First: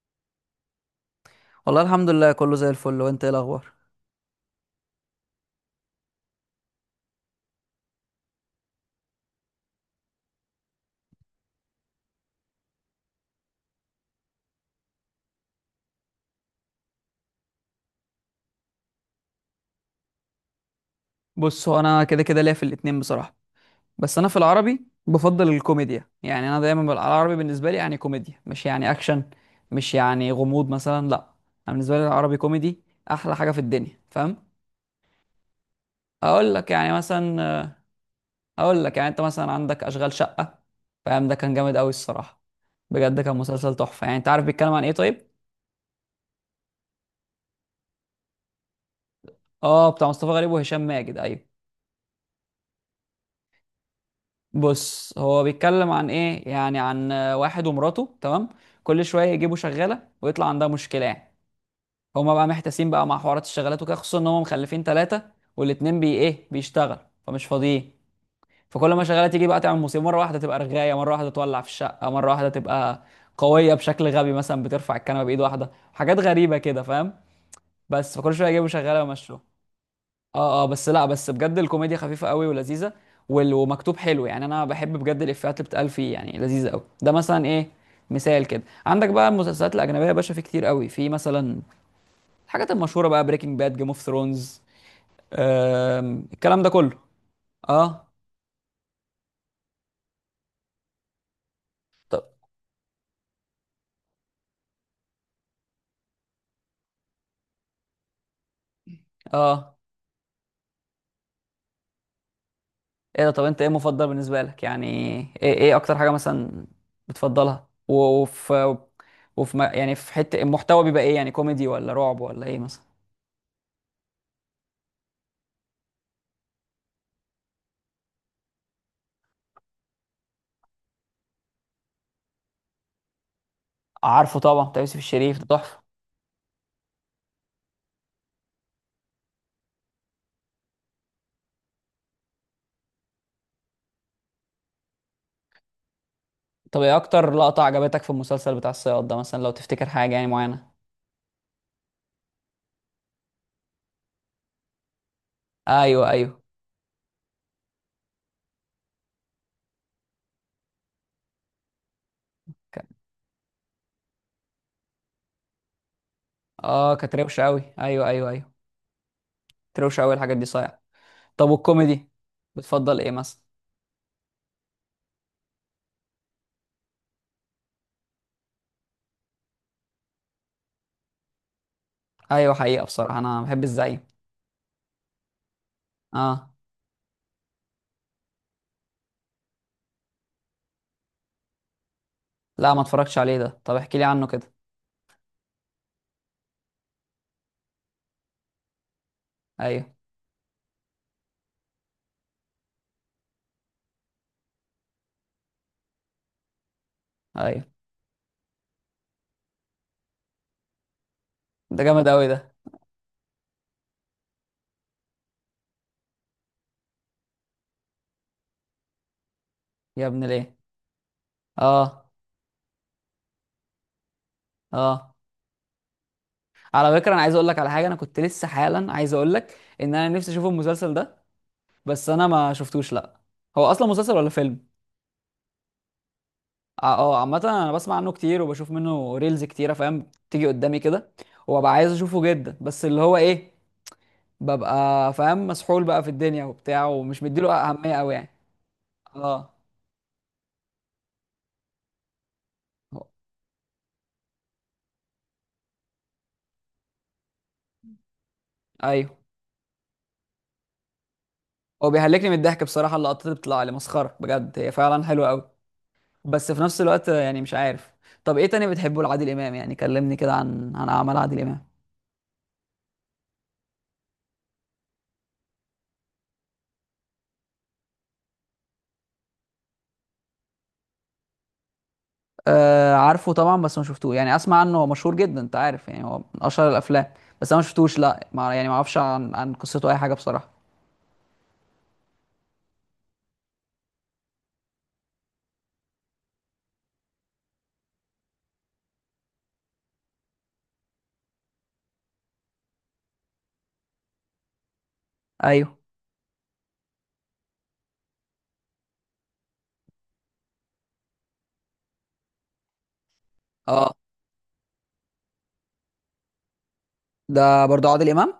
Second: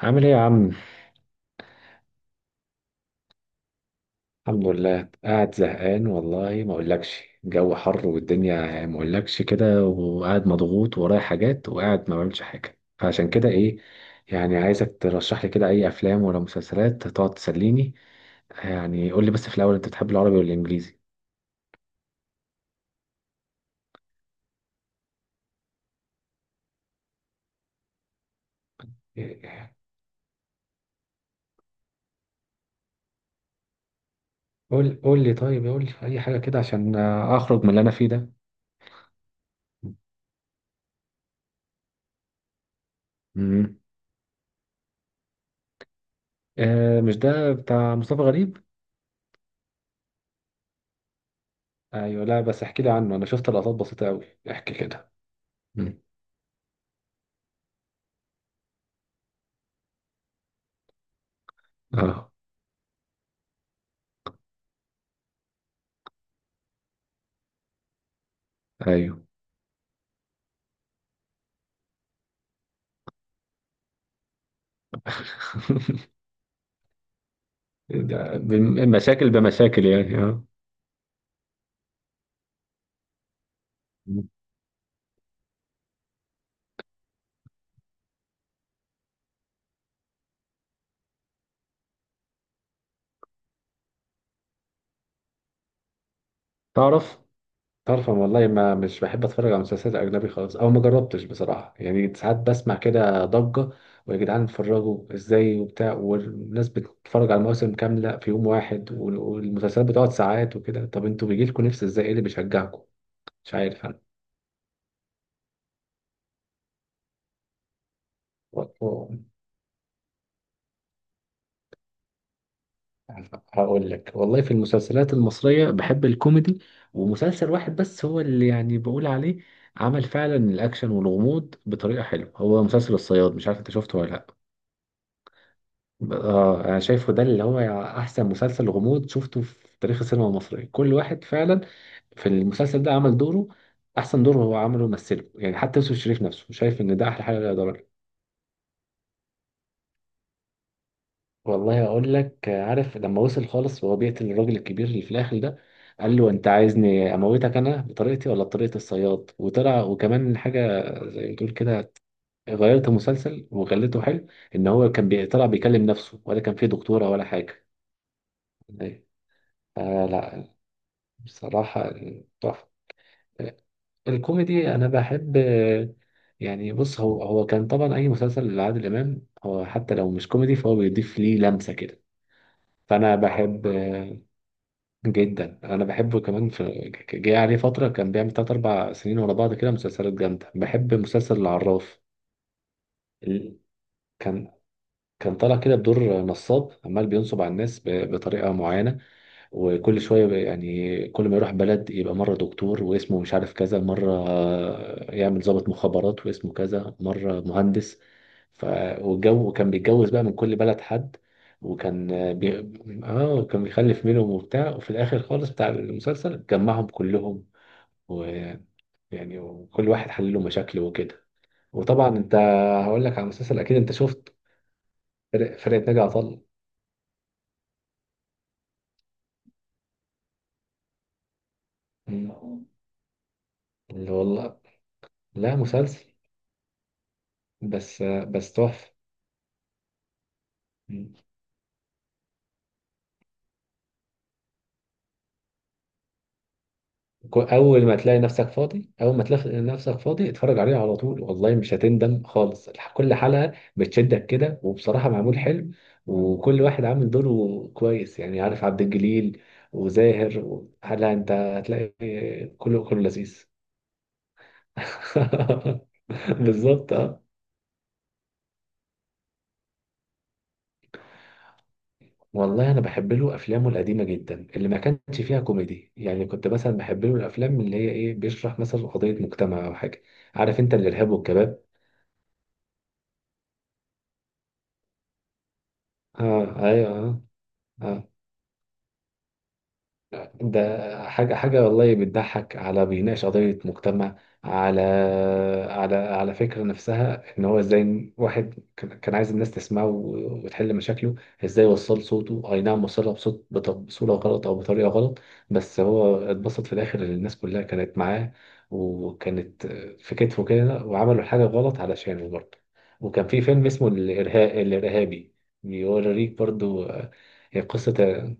عامل ايه يا عم؟ والله الحمد لله كله زي الفل، وانت ايه الاخبار؟ الحمد لله، قاعد زهقان والله، ما اقولكش، الجو حر والدنيا يعني، ما اقولكش كده، وقاعد مضغوط ورايا حاجات، وقاعد ما بعملش حاجه، فعشان كده ايه، يعني عايزك ترشح لي كده اي افلام ولا مسلسلات تقعد تسليني. يعني قول لي بس في الاول، انت بتحب العربي ولا الانجليزي؟ بص، هو انا كده كده ليا في الاتنين بصراحه. بس انا في العربي بفضل الكوميديا. يعني انا دايما العربي بالنسبه لي يعني كوميديا، مش يعني اكشن، مش يعني غموض مثلا، لا. انا بالنسبه لي العربي كوميدي، احلى حاجه في الدنيا، فاهم؟ قول قول لي، طيب قول لي اي حاجه اقول كده لك يعني عشان مثلا، اخرج من اللي انا فيه ده. اقول لك، يعني انت مثلا عندك اشغال شقه، فاهم؟ ده كان جامد قوي الصراحه، بجد كان مسلسل امم تحفه. يعني انت عارف بيتكلم عن ايه طيب؟ آه، مش ده بتاع مصطفى غريب؟ اه، بتاع مصطفى غريب وهشام ماجد، ايوه. ايوه، لا بس احكي لي عنه، انا شفت لقطات بسيطه قوي. احكي كده. بص، هو بيتكلم عن ايه يعني؟ عن واحد ومراته، تمام؟ كل شويه يجيبوا شغاله ويطلع عندها مشكله يعني. اه، هما بقى محتاسين بقى مع حوارات الشغالات وكده، خصوصا ان هما مخلفين ثلاثه، والاتنين بي ايه بيشتغل، فمش فاضيين. فكل ما ايوه. شغاله تيجي بقى تعمل مصيبه، مره واحده تبقى رغايه، مره واحده تولع في الشقه، مره واحده تبقى قويه بشكل غبي مثلا، بترفع الكنبه بايد واحده، حاجات غريبه كده فاهم. بس فكل ده شويه يجيبوا شغاله مشاكل ويمشوا. بمشاكل يعني، اه. اه اه. بس لا، بس بجد الكوميديا خفيفه قوي ولذيذه، ومكتوب حلو. يعني انا بحب بجد الافيهات اللي بتقال فيه، يعني لذيذه قوي. ده مثلا ايه، مثال كده. عندك بقى المسلسلات الاجنبيه يا باشا، في كتير قوي، في مثلا الحاجات المشهوره بقى، بريكنج باد، جيم اوف ثرونز، الكلام ده كله. تعرف تعرف اه. أنا والله ما مش بحب اتفرج على مسلسلات اجنبي خالص، او ما جربتش بصراحه، يعني طب ساعات بسمع كده ضجه، ويا جدعان اتفرجوا ازاي وبتاع، والناس بتتفرج على مواسم كامله في يوم واحد، اه، والمسلسلات بتقعد ساعات وكده، طب انتوا بيجي لكم نفس ازاي؟ ايه اللي بيشجعكم؟ ايه ده؟ طب مش انت ايه عارف. مفضل بالنسبه لك يعني؟ ايه ايه اكتر حاجه مثلا بتفضلها؟ وفي، انا وفي يعني في حته المحتوى بيبقى ايه؟ يعني كوميدي ولا رعب ولا ايه مثلا؟ هقول لك والله، في المسلسلات المصرية بحب الكوميدي، ومسلسل واحد بس هو اللي يعني بقول عليه عمل فعلا الأكشن والغموض بطريقة حلوة، هو مسلسل الصياد، مش عارف أنت شفته ولا لأ. عارفه طبعا، بتاع يوسف الشريف ده تحفه. أنا شايفه ده اللي هو أحسن مسلسل غموض شفته في تاريخ السينما المصرية، كل واحد فعلا في المسلسل ده عمل دوره، أحسن دور هو عمله مثله، يعني حتى يوسف الشريف نفسه شايف طب ايه إن ده أحلى اكتر حاجة لقطة يقدر. عجبتك في المسلسل بتاع الصياد ده مثلا، لو تفتكر حاجة يعني معينة؟ والله اقول لك، عارف لما وصل خالص وهو بيقتل الراجل الكبير اللي في الاخر ده، ايوه، قال له ايوه. انت عايزني اموتك انا بطريقتي ولا بطريقه الصياد؟ وطلع، وكمان حاجه زي ما تقول كده، غيرت ك- المسلسل وخلته حلو، ان هو كان طلع بيكلم نفسه ولا كان فيه اه، دكتوره كانت ولا روشة قوي، حاجه. ايوه ايوه ايوه، كانت روشة آه قوي الحاجات دي، لا، صحيح. طب بصراحه والكوميدي تحفه. بتفضل ايه مثلا؟ الكوميدي انا بحب، يعني بص، هو هو كان طبعا اي مسلسل لعادل امام، هو حتى لو مش كوميدي فهو بيضيف ليه لمسه كده، ايوه، حقيقة فانا بصراحة انا بحب بحب الزعيم. جدا، انا بحبه كمان، اه، في جه عليه فتره كان بيعمل تلات اربع سنين ورا بعض كده مسلسلات جامده. بحب مسلسل العراف، لا، ما اتفرجتش عليه ال- ده. طب احكي لي عنه كده. كان كان طالع كده بدور نصاب عمال بينصب على الناس بطريقه معينه، ايوه يعني كل ما يروح بلد يبقى مرة دكتور واسمه مش عارف كذا، مرة يعمل ضابط مخابرات واسمه كذا، مرة ايوه، مهندس ف... والجو كان بيتجوز بقى من كل بلد حد، ده جامد وكان قوي ده. بي... اه كان بيخلف منهم وبتاع، وفي الآخر خالص بتاع المسلسل جمعهم كلهم، ويعني وكل يا واحد ابن حل له ليه! مشاكله وكده. اه وطبعا انت، هقول لك على مسلسل اكيد انت شفت، اه. فرقة ناجي عطا الله على فكرة انا عايز اقول لك على حاجة، انا كنت لسه حالا عايز اقول لك ان انا نفسي اشوف المسلسل ده، بس انا ما شفتوش لا. هو اصلا اللي مسلسل ولا والله، فيلم؟ لا مسلسل. اه، عامة انا بسمع بس عنه كتير بس وبشوف تحفة. منه ريلز كتيرة، فاهم، تيجي قدامي كده، مم. وببقى عايز اشوفه جدا. بس اللي هو ايه، ببقى فاهم مسحول بقى في الدنيا وبتاع، ومش مديله اهمية قوي يعني. اول ما اه. تلاقي نفسك فاضي، اتفرج عليه على طول، والله مش هتندم خالص. هو- كل حلقة بتشدك كده، وبصراحة معمول حلو، وكل واحد عامل دوره كويس، يعني عارف عبد ايوه، الجليل وزاهر هلا انت هو بيهلكني من هتلاقي الضحك كله بصراحة، كله اللقطات اللي لذيذ. بتطلع لي مسخرة بجد، هي فعلا حلوة قوي. بس في نفس بالظبط، الوقت اه. يعني مش عارف. طب ايه تاني بتحبه لعادل امام يعني؟ كلمني كده عن عن اعمال عادل امام. والله انا بحب له افلامه القديمه جدا اللي ما كانش فيها كوميدي، يعني كنت مثلا بحب له الافلام اللي هي ايه، بيشرح مثلا قضيه مجتمع او حاجه، عارف انت الارهاب والكباب؟ آه، عارفه طبعا، بس ما شفتوه. يعني اسمع عنه، هو مشهور جدا، انت عارف يعني، هو من اه، اشهر ايوه. الافلام، آه. بس انا ما شفتوش آه. لا، ما يعني ما اعرفش عن عن قصته اي حاجه بصراحه. ده حاجة حاجة والله، بتضحك، على بيناقش قضية مجتمع، على على فكرة نفسها، إن هو إزاي واحد كان عايز الناس تسمعه وتحل مشاكله، إزاي وصل صوته. أي نعم، وصلها بصوت بصورة غلط، أو بطريقة غلط، ايوه. بس هو اتبسط في الآخر إن الناس كلها كانت معاه، وكانت في كتفه كده، وعملوا حاجة غلط علشانه برضه. وكان في فيلم اسمه اه، الإرهاب الإرهابي، بيوريك برضه، ده برضو قصة، عادل امام؟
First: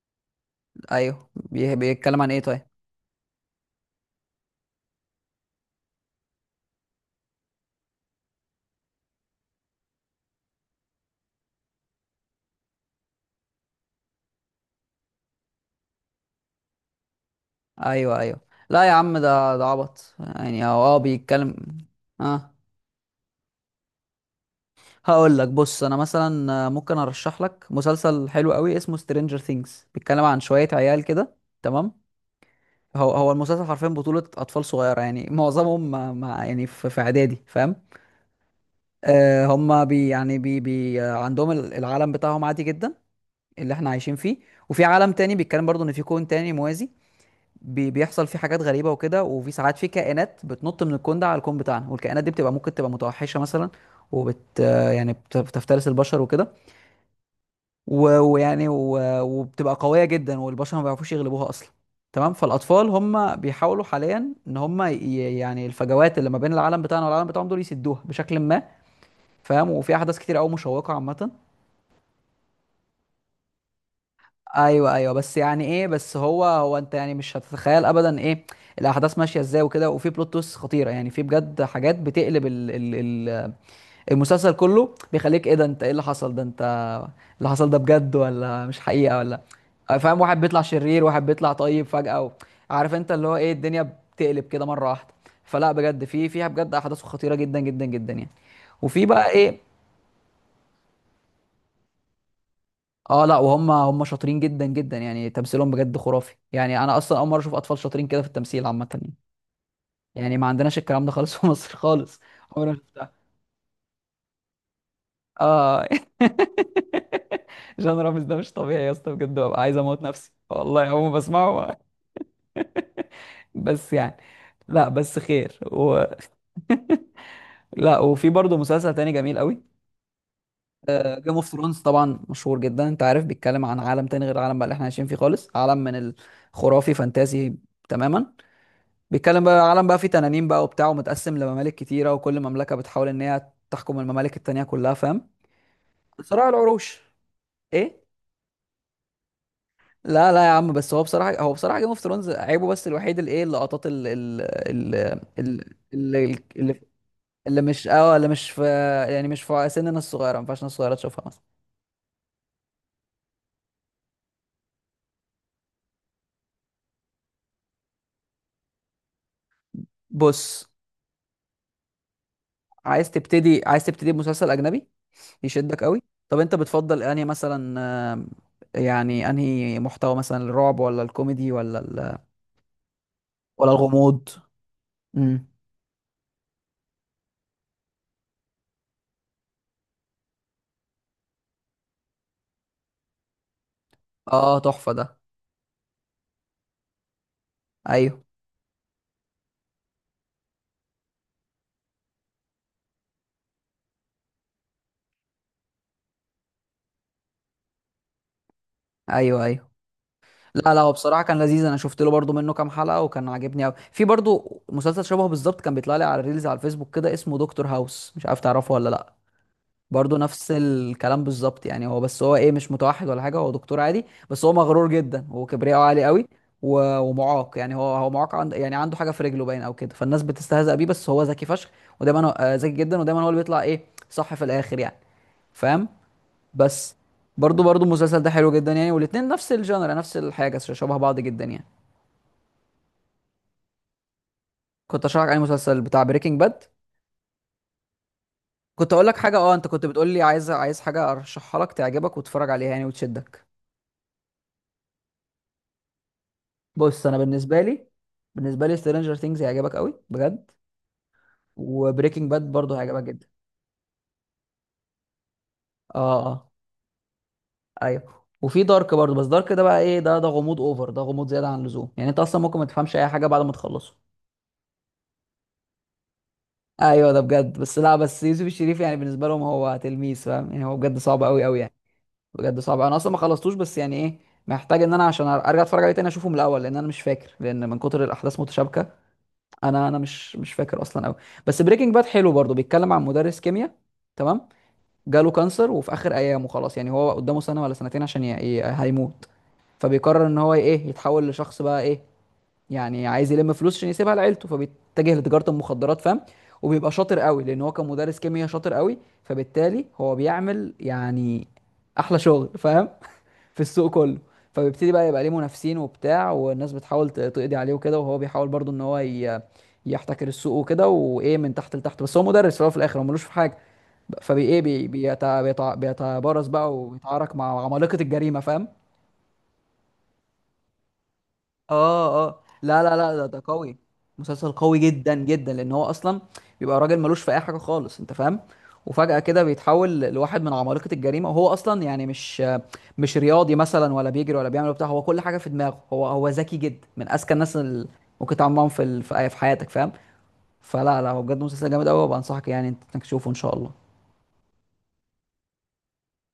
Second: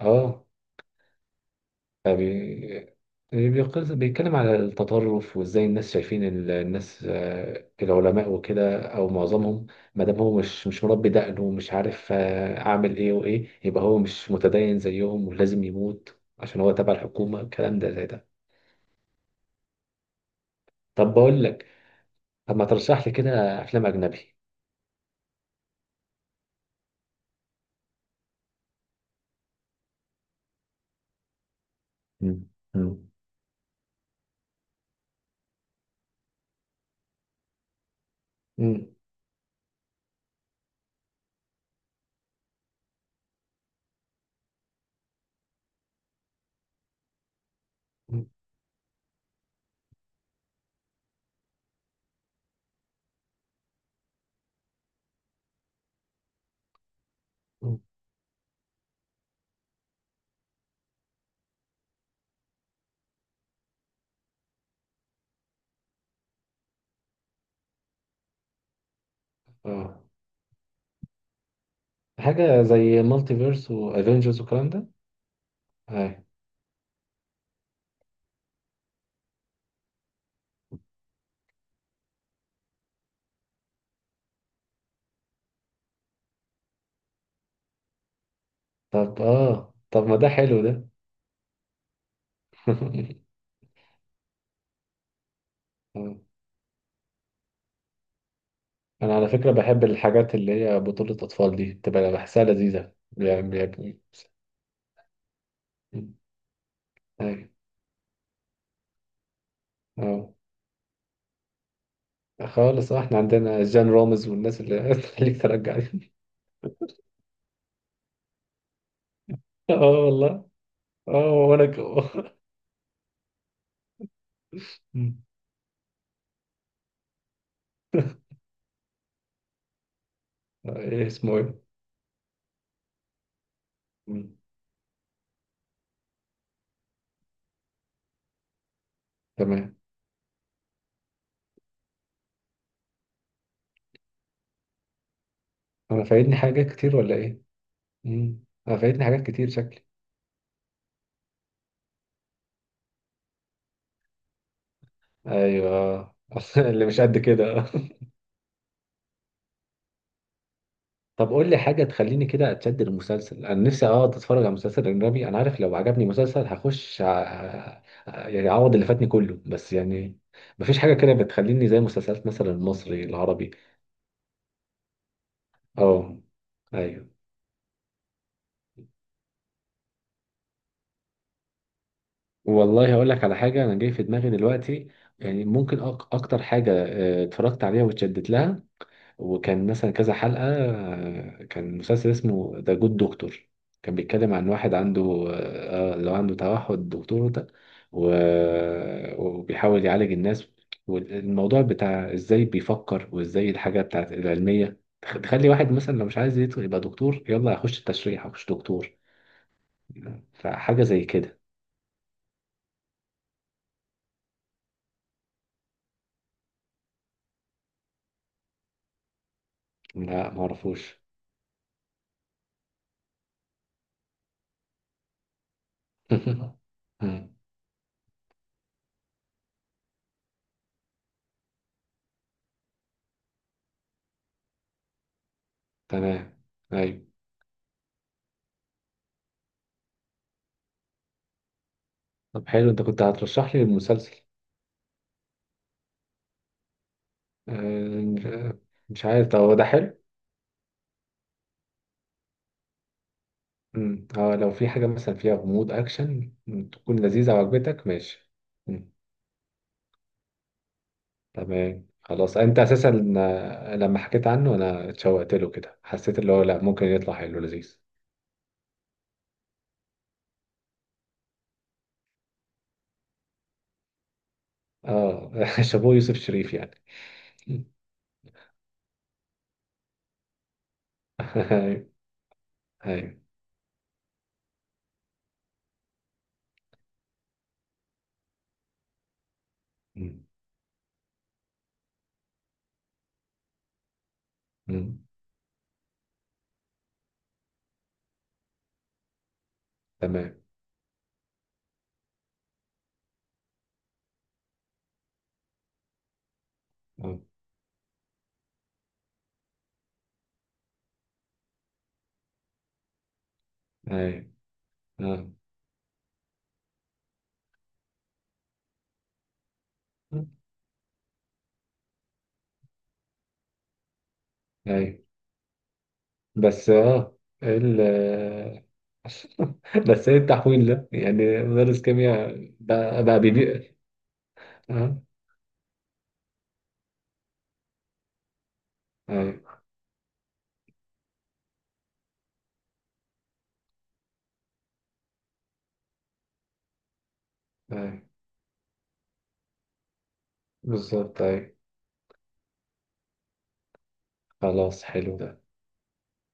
اه. ايوه. بيتكلم عن ايه طيب؟ فبي- بيتكلم على التطرف، وازاي الناس شايفين الناس، العلماء وكده، او معظمهم، ما دام هو مش مربي دقنه، ومش عارف، اعمل ايه وايه، يبقى هو مش متدين زيهم ولازم يموت عشان هو تبع الحكومة، الكلام ده زي ايوه ده. ايوه. لا يا عم، ده ده عبط يعني. هو اه طب بقول لك، بيتكلم. اه، طب ما ترشح لي كده افلام اجنبي. هقول لك. بص انا مثلا ممكن ارشح لك مسلسل حلو قوي اسمه سترينجر ثينجز، بيتكلم عن شويه عيال كده، تمام؟ مم. مم. هو، هو المسلسل حرفيا بطولة أطفال صغيرة، يعني معظمهم يعني في في إعدادي، فاهم؟ مم. هم بي يعني بي بي آه، عندهم العالم بتاعهم عادي جدا، اللي احنا عايشين فيه. وفي عالم تاني، بيتكلم برضو ان في كون تاني موازي، مم. بيحصل فيه حاجات غريبة وكده، وفي ساعات في كائنات بتنط من الكون ده على الكون بتاعنا، والكائنات دي بتبقى ممكن تبقى متوحشة مثلا، وبت آه، يعني بت- بتفترس البشر وكده، مم. وبتبقى قوية جدا، والبشر ما بيعرفوش يغلبوها اصلا. تمام؟ فالاطفال هم بيحاولوا حاليا ان هم يعني الفجوات اللي ما بين العالم بتاعنا والعالم بتاعهم دول يسدوها بشكل ما، فاهم؟ وفي اه، احداث كتير قوي مشوقه عامه. حاجة زي مالتي فيرس وافنجرز والكلام ده. ايوه ايوه. بس يعني ايه، آه. بس هو انت يعني مش هتتخيل ابدا ايه الاحداث ماشيه ازاي وكده، وفي بلوت تويست خطيره، يعني في بجد حاجات بتقلب ال ال ال المسلسل كله، بيخليك ايه ده، انت ايه اللي حصل ده، انت اللي حصل ده بجد ولا مش حقيقه طب ولا؟ اه، طب ما فاهم؟ ده واحد بيطلع حلو ده. شرير، واحد بيطلع طيب فجاه، و... عارف، انت اللي هو ايه الدنيا بتقلب كده مره واحده. فلا بجد، في فيها بجد احداث خطيره جدا جدا جدا يعني. وفي انا على بقى فكره ايه، بحب الحاجات اللي هي بطوله اطفال دي، بتبقى بحسها لذيذه اه، لا، يعني، وهم يعني شاطرين جدا جدا، يعني تمثيلهم بجد خرافي. يعني انا اصلا اول مره أيوة. اشوف اطفال شاطرين كده في التمثيل عامه يعني، اه، يعني ما عندناش الكلام ده خالص في مصر خالص. عمري ما خالص. شفتها. احنا عندنا جان رامز والناس اللي تخليك ترجع اه. دي. جان رامز ده مش طبيعي يا اسطى بجد، ببقى اه عايز اموت نفسي والله، والله اول ما اه وانا بسمعه. بس يعني، لا مم. بس خير و... لا، وفي برضه مسلسل تاني جميل قوي، ايه جيم اسمه؟ اوف ايه؟ ثرونز، طبعا مشهور جدا. انت عارف، بيتكلم عن عالم تاني مم. غير العالم بقى اللي احنا عايشين فيه خالص، عالم من الخرافي، فانتازي تماما. بيتكلم بقى، تمام. العالم بقى فيه تنانين بقى وبتاع، ومتقسم لممالك كتيرة، وكل مملكة بتحاول ان هي تحكم الممالك التانية كلها، فاهم؟ انا فايتني صراع حاجات كتير العروش. ولا ايه؟ ايه؟ مم. انا فايتني حاجات كتير شكلي. لا لا يا عم، بس هو بصراحة، هو بصراحة جيم اوف ثرونز عيبه بس الوحيد اللي ايه، اللقطات ال ايوه، اللي, اللي, اللي مش قد اللي كده. مش اه، اللي مش في، يعني مش في سننا الصغيرة، ما ينفعش الناس الصغيرة تشوفها طب مثلا. قول لي حاجة تخليني كده أتشد المسلسل، أنا نفسي أقعد أتفرج على مسلسل أجنبي، أنا عارف لو عجبني مسلسل هخش يعني أعوض اللي فاتني كله، بس يعني بص، مفيش حاجة كده بتخليني زي مسلسلات مثلا المصري، العربي. عايز تبتدي بمسلسل أجنبي يشدك قوي؟ أه، طب انت بتفضل أيوه. انهي مثلا؟ آم، يعني انهي محتوى مثلا، الرعب ولا الكوميدي ولا والله هقول لك على حاجة ولا أنا جاي في الغموض؟ دماغي دلوقتي، يعني امم، ممكن أكتر حاجة، اتفرجت عليها واتشدت لها، وكان مثلا كذا حلقة، كان مسلسل اسمه ذا جود دكتور، كان بيتكلم عن اه، واحد تحفة عنده ده. اللي هو عنده توحد، دكتور ده، ايوه وبيحاول يعالج الناس، والموضوع بتاع ازاي بيفكر، وازاي الحاجة بتاعت العلمية تخلي واحد مثلا لو مش عايز يدخل يبقى دكتور، يلا هخش التشريح، هخش دكتور، ايوه ايوه. لا لا، فحاجة هو زي بصراحة كان كده. لذيذ، انا شفت له برضو منه كام حلقة وكان عاجبني قوي. في برضو مسلسل شبهه بالظبط، كان بيطلع لي على الريلز على الفيسبوك كده، اسمه دكتور هاوس، مش عارف تعرفه ولا لا. برضو لا نفس معرفوش. الكلام بالظبط يعني. هو بس، هو ايه، مش متوحد ولا حاجة، هو دكتور عادي، بس هو مغرور جدا وكبرياءه عالي قوي، مم، ومعاق. يعني هو، هو معاق، عند يعني عنده حاجة في رجله باين او كده، فالناس بتستهزأ بيه، بس هو ذكي فشخ، ودايما هو ذكي جدا، ودايما هو اللي بيطلع ايه، صح في الاخر يعني، فاهم؟ تمام، بس ايوه. برضو، برضو المسلسل ده حلو جدا يعني، والاتنين نفس الجانرا، نفس الحاجه، شبه بعض جدا يعني. طب حلو، انت كنت هترشح لي المسلسل. كنت اشرح عليه مسلسل بتاع بريكنج باد، آه، كنت مش اقول لك عارف حاجه. اه، هو ده انت كنت حلو. بتقول لي عايز، عايز حاجه ارشحها لك تعجبك وتتفرج عليها يعني وتشدك. مم. اه، لو في حاجة مثلا فيها غموض، أكشن، تكون بص انا لذيذة بالنسبه لي، وعجبتك، ماشي. بالنسبه لي مم. سترينجر ثينجز هيعجبك قوي بجد، تمام وبريكنج خلاص، باد أنت برضو هيعجبك أساسا جدا. آه، لما حكيت عنه أنا اتشوقت له كده، اه. حسيت اللي هو اه. لأ ممكن يطلع حلو لذيذ. ايوه، وفي دارك برضو، بس دارك ده بقى ايه، ده ده غموض اوفر، ده غموض زياده عن اللزوم، يعني انت اصلا ممكن ما تفهمش اي حاجه بعد ما تخلصه. اه، شابوه يوسف شريف يعني. ايوه ده بجد. مم. بس لا بس يوسف الشريف يعني بالنسبه لهم هو تلميذ، فاهم؟ يعني هو بجد صعب قوي قوي يعني، أيوه، بجد صعب. انا اصلا ما أيوه. خلصتوش. بس يعني ايه، محتاج ان انا عشان ارجع اتفرج عليه تاني اشوفه من الاول، لان انا مش فاكر، لان من كتر الاحداث متشابكه، انا انا مم. مش فاكر اصلا قوي. بس بريكنج باد حلو برضه، بيتكلم عن مدرس كيمياء، تمام؟ مم. جاله كانسر، وفي اخر ايامه خلاص، يعني هو قدامه سنه ولا سنتين عشان ي... ي... هيموت. فبيقرر تمام. ان هو ايه، يتحول لشخص بقى ايه، يعني عايز يلم فلوس عشان يسيبها لعيلته، فبيتجه لتجارة المخدرات، فاهم؟ وبيبقى شاطر اه، قوي لان هو كان مدرس كيمياء شاطر قوي، فبالتالي هو بيعمل يعني احلى شغل، فاهم؟ في السوق كله. أيوه. فبيبتدي بقى يبقى ليه اه، منافسين وبتاع، والناس بتحاول تقضي عليه وكده، وهو بيحاول برضو ان هو ي... يحتكر السوق وكده، وايه من تحت لتحت. بس هو مدرس في الأول، وفي الاخر هو ملوش في حاجه، فبي ايه أيوه بيتبارز بس بقى اه، وبيتعارك مع ال عمالقه الجريمه، فاهم؟ بس ايه التحويل ده؟ يعني مدرس اه كيمياء اه. لا لا بقى, لا، بقى ده ده بيبيع. قوي، مسلسل قوي اه، جدا جدا، لان هو اصلا بيبقى راجل ملوش في اي حاجه خالص، انت فاهم؟ وفجاه كده ايوه، بيتحول لواحد من عمالقه الجريمه، وهو اصلا يعني مش، مش رياضي مثلا ولا بيجري ولا بيعمل بتاع، هو كل حاجه في دماغه. هو، هو ذكي جدا، من اذكى الناس اللي ايوه. ممكن تتعامل معاهم في في حياتك، فاهم؟ فلا لا، هو بالظبط، بجد ايوه، مسلسل جامد قوي، وبنصحك يعني انت إنك تشوفه ان شاء الله. خلاص حلو ده.